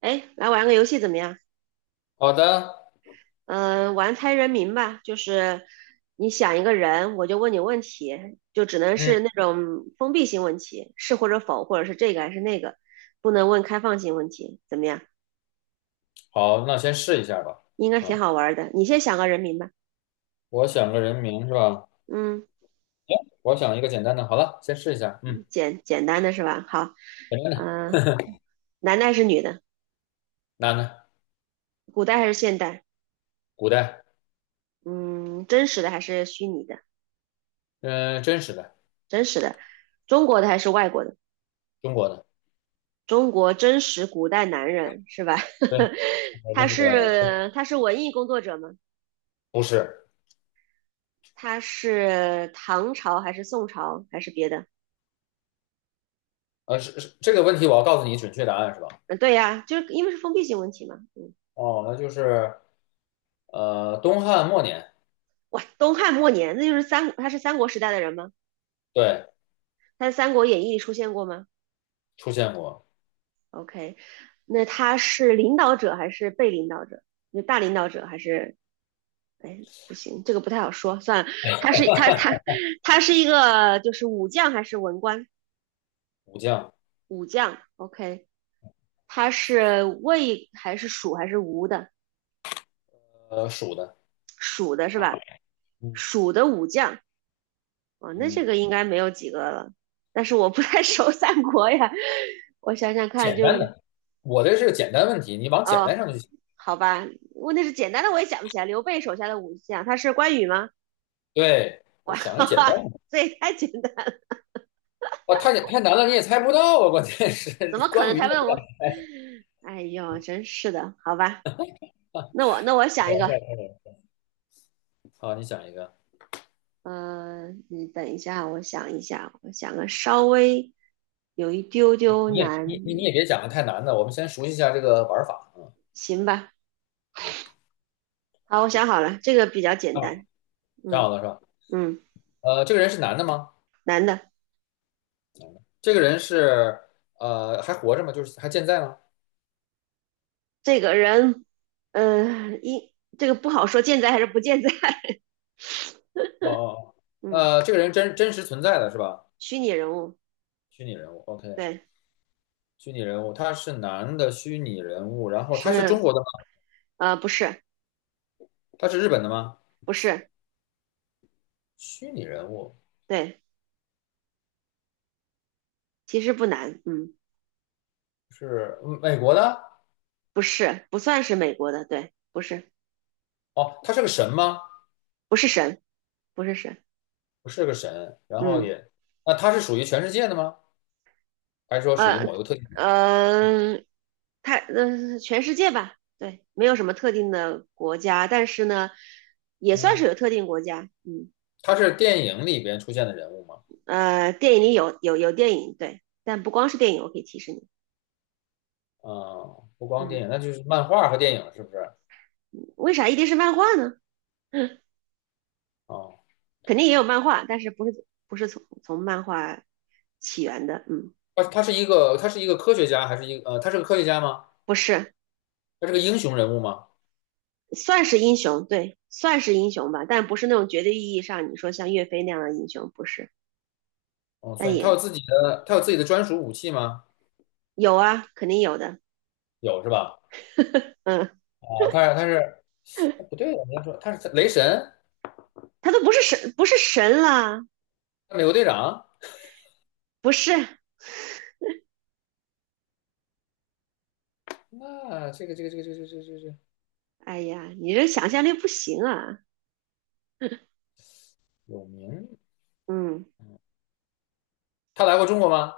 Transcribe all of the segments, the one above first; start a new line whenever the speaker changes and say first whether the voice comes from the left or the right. right: 哎，来玩个游戏怎么样？
left: 好的，
right: 玩猜人名吧，就是你想一个人，我就问你问题，就只能
left: 嗯，
right: 是那种封闭性问题，是或者否，或者是这个还是那个，不能问开放性问题，怎么样？
left: 好，那先试一下吧。
right: 应该挺
left: 嗯，
right: 好玩的。你先想个人名吧。
left: 我想个人名是吧？
right: 嗯，
left: 我想一个简单的，好了，先试一下。嗯，
right: 简单的是吧？好，
left: 简单的，
right: 嗯、男的还是女的？
left: 男的，
right: 古代还是现代？
left: 古代，
right: 嗯，真实的还是虚拟的？
left: 嗯、真实的，
right: 真实的，中国的还是外国的？
left: 中国的，
right: 中国真实古代男人是吧？
left: 对，真实
right: 他
left: 古代男的，
right: 是他是文艺工作者吗？
left: 不是，
right: 他是唐朝还是宋朝还是别的？
left: 是这个问题，我要告诉你准确答案是吧？
right: 嗯，对呀，就是因为是封闭性问题嘛。嗯，
left: 哦，那就是东汉末年，
right: 哇，东汉末年，那就是他是三国时代的人吗？
left: 对，
right: 他在《三国演义》里出现过吗
left: 出现过
right: ？OK，那他是领导者还是被领导者？那大领导者还是？哎，不行，这个不太好说，算了。他是他他他是一个就是武将还是文官？
left: 武将，
right: 武将，OK。他是魏还是蜀还是吴的？
left: 蜀的，
right: 蜀的是吧？
left: 嗯
right: 蜀的武将啊，哦那这
left: 嗯，
right: 个应该没有几个了。但是我不太 熟三国呀，我想想看
left: 简
right: 就，
left: 单的，我这是个简单问题，你往简单
right: 哦，
left: 上去想。
right: 好吧，问题是简单的我也想不起来。刘备手下的武将，他是关羽吗？
left: 对，我想
right: 哈
left: 个简单
right: 哈，
left: 的。
right: 这也太简单
left: 哇，太简太难了，你也猜不到啊！关键是
right: 怎么 可
left: 关
right: 能？
left: 于
right: 才
left: 那个，
right: 问我，哎呦，真是的，好吧，那我想一个，
left: 好，你想一个，
right: 嗯，你等一下，我想一下，我想个稍微有一丢
left: 你
right: 丢
left: 你也你你你
right: 难
left: 也别讲的太难的，我们先熟悉一下这个玩法
right: 行吧，好，我想好了，这个比较简
left: 啊。啊，
right: 单。
left: 这好
right: 嗯
left: 了是吧？
right: 嗯，
left: 这个人是男的吗？
right: 男的，
left: 这个人是还活着吗？就是还健在吗？
right: 这个人，呃，这个不好说健在还是不健在。
left: 哦哦哦，
right: 嗯，
left: 这个人真实存在的是吧？
right: 虚拟人物，
left: 虚拟人物，OK，
right: 对，
left: 虚拟人物，他是男的虚拟人物，然后他是中
right: 是，
left: 国的吗？
right: 呃，不是，
left: 他是日本的吗？
right: 不是，
left: 虚拟人物
right: 对，其实不难。嗯，
left: 是美国的？
right: 不是，不算是美国的，对，不是，
left: 哦，他是个神吗？
right: 不是神，不是神。
left: 不是个神，然后
right: 嗯，
left: 也，那他是属于全世界的吗？还是说属于
right: 呃
left: 某一个特定的？
right: 呃，他，呃全世界吧，对，没有什么特定的国家，但是呢，也算是
left: 嗯，
right: 有特定国家。嗯。
left: 他是电影里边出现的人物吗？
right: 呃，电影里有电影，对，但不光是电影，我可以提示你，
left: 嗯，不光
right: 嗯，
left: 电影，那就是漫画和电影，是不是？
right: 为啥一定是漫画呢？
left: 哦，
right: 肯定也有漫画，但是不是从漫画起源的，嗯，
left: 他是一个科学家，还是一个他是个科学家吗？
right: 不是，
left: 他是个英雄人物吗？
right: 算是英雄，对，算是英雄吧，但不是那种绝对意义上你说像岳飞那样的英雄，不是，
left: 哦，
right: 但
left: 算，他
right: 也
left: 有自己的他有自己的专属武器吗？
right: 有啊，肯定有的，
left: 有是吧？
right: 嗯，
left: 啊，他是不对我你要说他是雷神，
right: 他都不是神，不是神了，
left: 美国队长，
right: 不是，
left: 那这个
right: 哎呀，你这想象力不行啊，
left: 有名，
right: 嗯，
left: 他来过中国吗？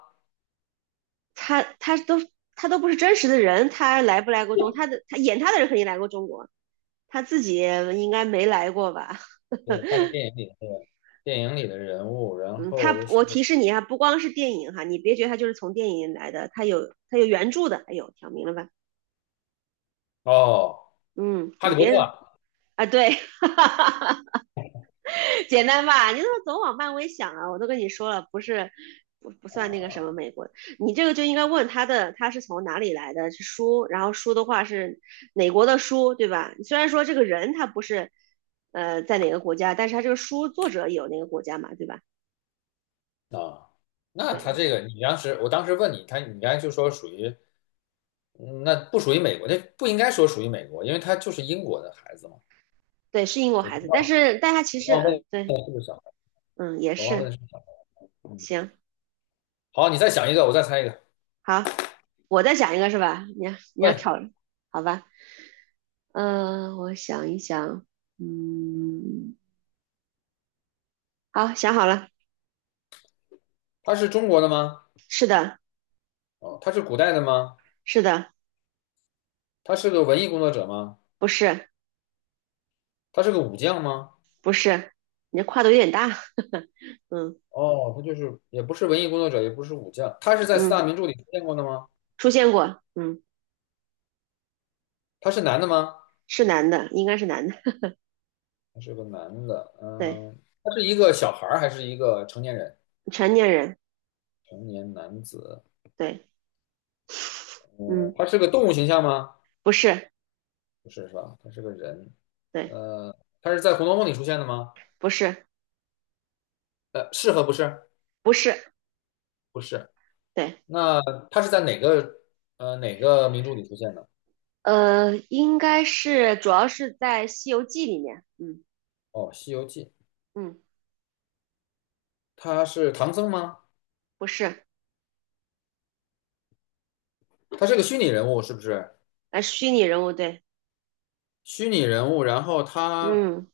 right: 他他都他都不是真实的人，他来不来过中国他的他演他的人肯定来过中国，他自己应该没来过吧？
left: 对，他是电影里的那个电影里的人物，然
right: 嗯，
left: 后
right: 他
left: 又是
right: 我提示你啊，不光是电影哈，你别觉得他就是从电影来的，他有原著的，哎呦，挑明了吧？
left: 哦，
right: 嗯，
left: 哈
right: 你
left: 利波特
right: 别
left: 啊
right: 啊，对，简单吧？你怎么总往漫威想啊？我都跟你说了，不是不不算那个什么
left: 啊
right: 美国的，你这个就应该问他的，他是从哪里来的？是书，然后书的话是哪国的书，对吧？虽然说这个人他不是在哪个国家，但是他这个书作者有那个国家嘛，对吧？
left: 啊！那他
right: 对
left: 这个，你当时我当时问你，你刚才就说属于嗯那不属于美国，那不应该说属于美国，因为他就是英国的孩子嘛。
right: 对，是英国孩子，
left: 我
right: 但是但他其
left: 我
right: 实
left: 忘问了
right: 对
left: 是不是小孩，
right: 嗯也
left: 我忘问了
right: 是
left: 是不是小孩。
right: 行
left: 好，你再想一个，我再猜一个。
right: 好，我再想一个是吧？你要你
left: 喂，
right: 要挑好吧？嗯、我想一想，嗯。好，想好了，
left: 他是中国的吗？
right: 是的，
left: 哦，他是古代的吗？
right: 是的，
left: 他是个文艺工作者吗？
right: 不是，
left: 他是个武将吗？
right: 不是，你这跨度有点大，嗯
left: 哦，他就是也不是文艺工作者，也不是武将，他是在四大
right: 嗯，
left: 名著里出现过的吗？
right: 出现过，嗯，
left: 他是男的吗？
right: 是男的，应该是男的，
left: 他是个男的，
right: 对，
left: 他是一个小孩儿还是一个成年人？
right: 成年人，
left: 成年男子，
right: 对，
left: 嗯，
right: 嗯，
left: 他是个动物形象吗？
right: 不是，
left: 不是，是吧？他是个人，
right: 对，
left: 呃，他是在《红楼梦》里出现的吗？
right: 不是，
left: 是和不是？
right: 不是，
left: 不是。
right: 对，
left: 那他是在哪个名著里出现的？
right: 呃，应该是，主要是在《西游记》里面，嗯
left: 哦，《西游记》。
right: 嗯，
left: 他是唐僧吗？
right: 不是，
left: 他是个虚拟人物，是不是？
right: 呃，虚拟人物，对，
left: 虚拟人物，然后他
right: 嗯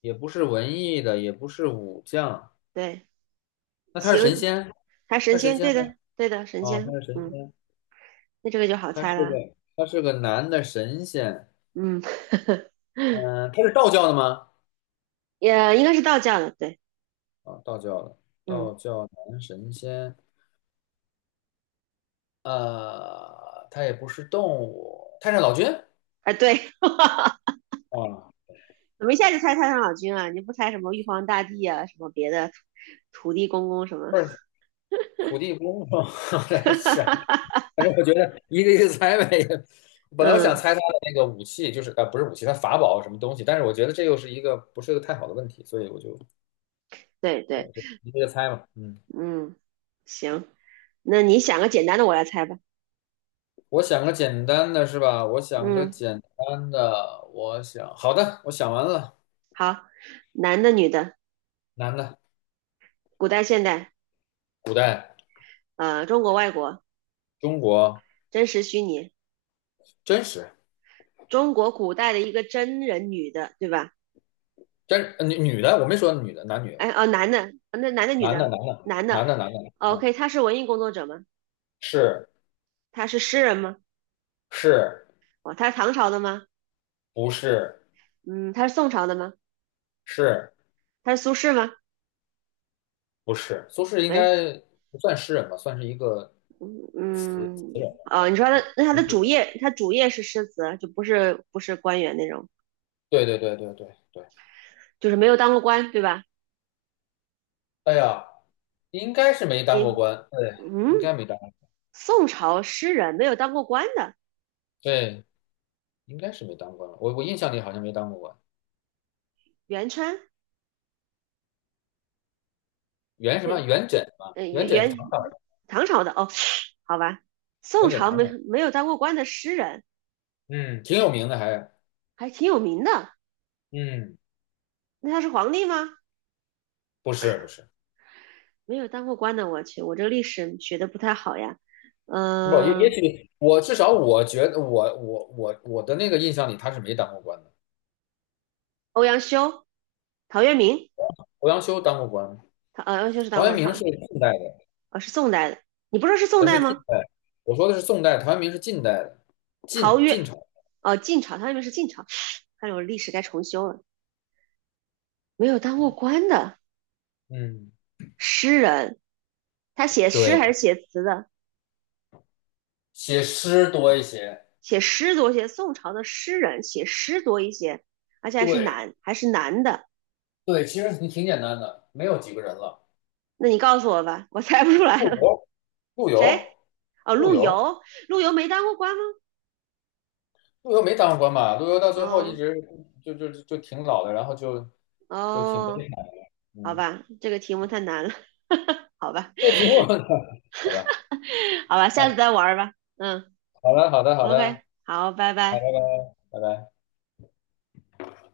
left: 也不是文艺的，也不是武将，
right: 对，
left: 那他
right: 《西
left: 是
right: 游》
left: 神仙？
right: 他
left: 他
right: 神
left: 是神
right: 仙，
left: 仙
right: 对
left: 吗？
right: 的，对的，神
left: 哦，他
right: 仙，
left: 是神
right: 嗯，
left: 仙。
right: 那这个就好
left: 他
right: 猜
left: 是
right: 了，
left: 个他是个男的神仙，
right: 嗯，
left: 嗯、他是道教的吗？
right: 也应该是道教的，对。
left: 啊、道教的，
right: 嗯，
left: 道教男神仙，他也不是动物，太上老君
right: 啊，对，
left: 啊，
right: 怎么一下就猜太上老君啊？你不猜什么玉皇大帝啊，什么别的土地公公什么？
left: 不是土地公吗？我在想，反正我觉得一个一个猜呗。本来我想
right: 嗯，
left: 猜他的那个武器，就是不是武器，他法宝什么东西，但是我觉得这又是一个不是个太好的问题，所以我就
right: 对
left: 我
right: 对，
left: 就一个一个猜吧，嗯。
right: 嗯，行，那你想个简单的，我来猜吧。
left: 我想个简单的是吧？我想个
right: 嗯，
left: 简单的，我想，好的，我想完了。
right: 好，男的、女的，
left: 男的，
right: 古代、现代，呃，中国、外国，
left: 中国
right: 真实、虚拟，
left: 真实
right: 中国古代的一个真人女的，对吧？
left: 真女的，我没说女的，男女
right: 哎，哦，男的，那男的、女
left: 男的
right: 的，
left: 男的
right: 男的
left: 男的男的，嗯，
right: ，OK，他是文艺工作者吗？
left: 是
right: 他是诗人吗？
left: 是
right: 哦，他是唐朝的吗？
left: 不是
right: 嗯，他是宋朝的吗？
left: 是
right: 他是苏轼吗？
left: 不是？苏轼应
right: 哎，
left: 该不算诗人吧，算是一个词
right: 嗯，
left: 词人吧，是
right: 哦，
left: 吧？
right: 你说他
left: 啊，
right: 那他
left: 文
right: 的
left: 学
right: 主
left: 家。
right: 业，他主业是诗词，就不是官员那种，
left: 对对对对对对，
right: 就是没有当过官，对吧？
left: 哎呀，应该是没
right: 你
left: 当过官，对，应该
right: 嗯，
left: 没当，过
right: 宋朝诗人没有当过官的，
left: 对，应该是没当官了。我印象里好像没当过官。
right: 元春，
left: 元什么？
right: 对，
left: 元稹嘛，
right: 呃，
left: 元
right: 元
left: 稹是唐
right: 元
left: 朝
right: 唐朝的哦，好吧，宋
left: 人，元稹
right: 朝
left: 唐朝人，
right: 没有当过官的诗人
left: 嗯，挺有名的还，
right: 还挺有名的，
left: 嗯，
right: 那他是皇帝吗？
left: 不是不是。
right: 没有当过官的，我去，我这个历史学的不太好呀。
left: 不，也也
right: 嗯、
left: 许我至少我觉得我的那个印象里他是没当过官的，
right: 欧阳修、陶渊明，
left: 欧阳修当过官，
right: 欧阳修是当
left: 陶渊
right: 过，
left: 明是近代的，
right: 哦，是宋代的。你不说是宋
left: 是
right: 代
left: 近
right: 吗？
left: 代，我说的是宋代，陶渊明是近代的，
right: 陶
left: 晋
right: 渊，
left: 晋朝，
right: 哦，晋朝，他那边是晋朝。看来我历史该重修了。没有当过官的
left: 嗯，
right: 诗人，他写诗
left: 对，
right: 还是写词的？
left: 写诗多一些，
right: 写诗多一些。宋朝的诗人写诗多一些，而且
left: 对
right: 还是男的。
left: 对，其实你挺简单的，没有几个人了，
right: 那你告诉我吧，我猜不出来
left: 陆
right: 了。
left: 游，陆
right: 谁？
left: 游，
right: 哦，
left: 陆
right: 陆
left: 游，
right: 游，陆游没当过官吗？
left: 陆游没当过官吧？陆游到最后一
right: 哦
left: 直就挺老的，然后就挺悲
right: 哦，
left: 惨的，
right: 好
left: 嗯，
right: 吧，这个题目太难了，好吧，
left: 这个题目 好吧，
right: 好吧，下
left: 啊，
right: 次再玩吧，嗯。
left: 好了，好的，好
right: OK，
left: 的。
right: 好，拜
left: 好
right: 拜。
left: 的好的拜拜。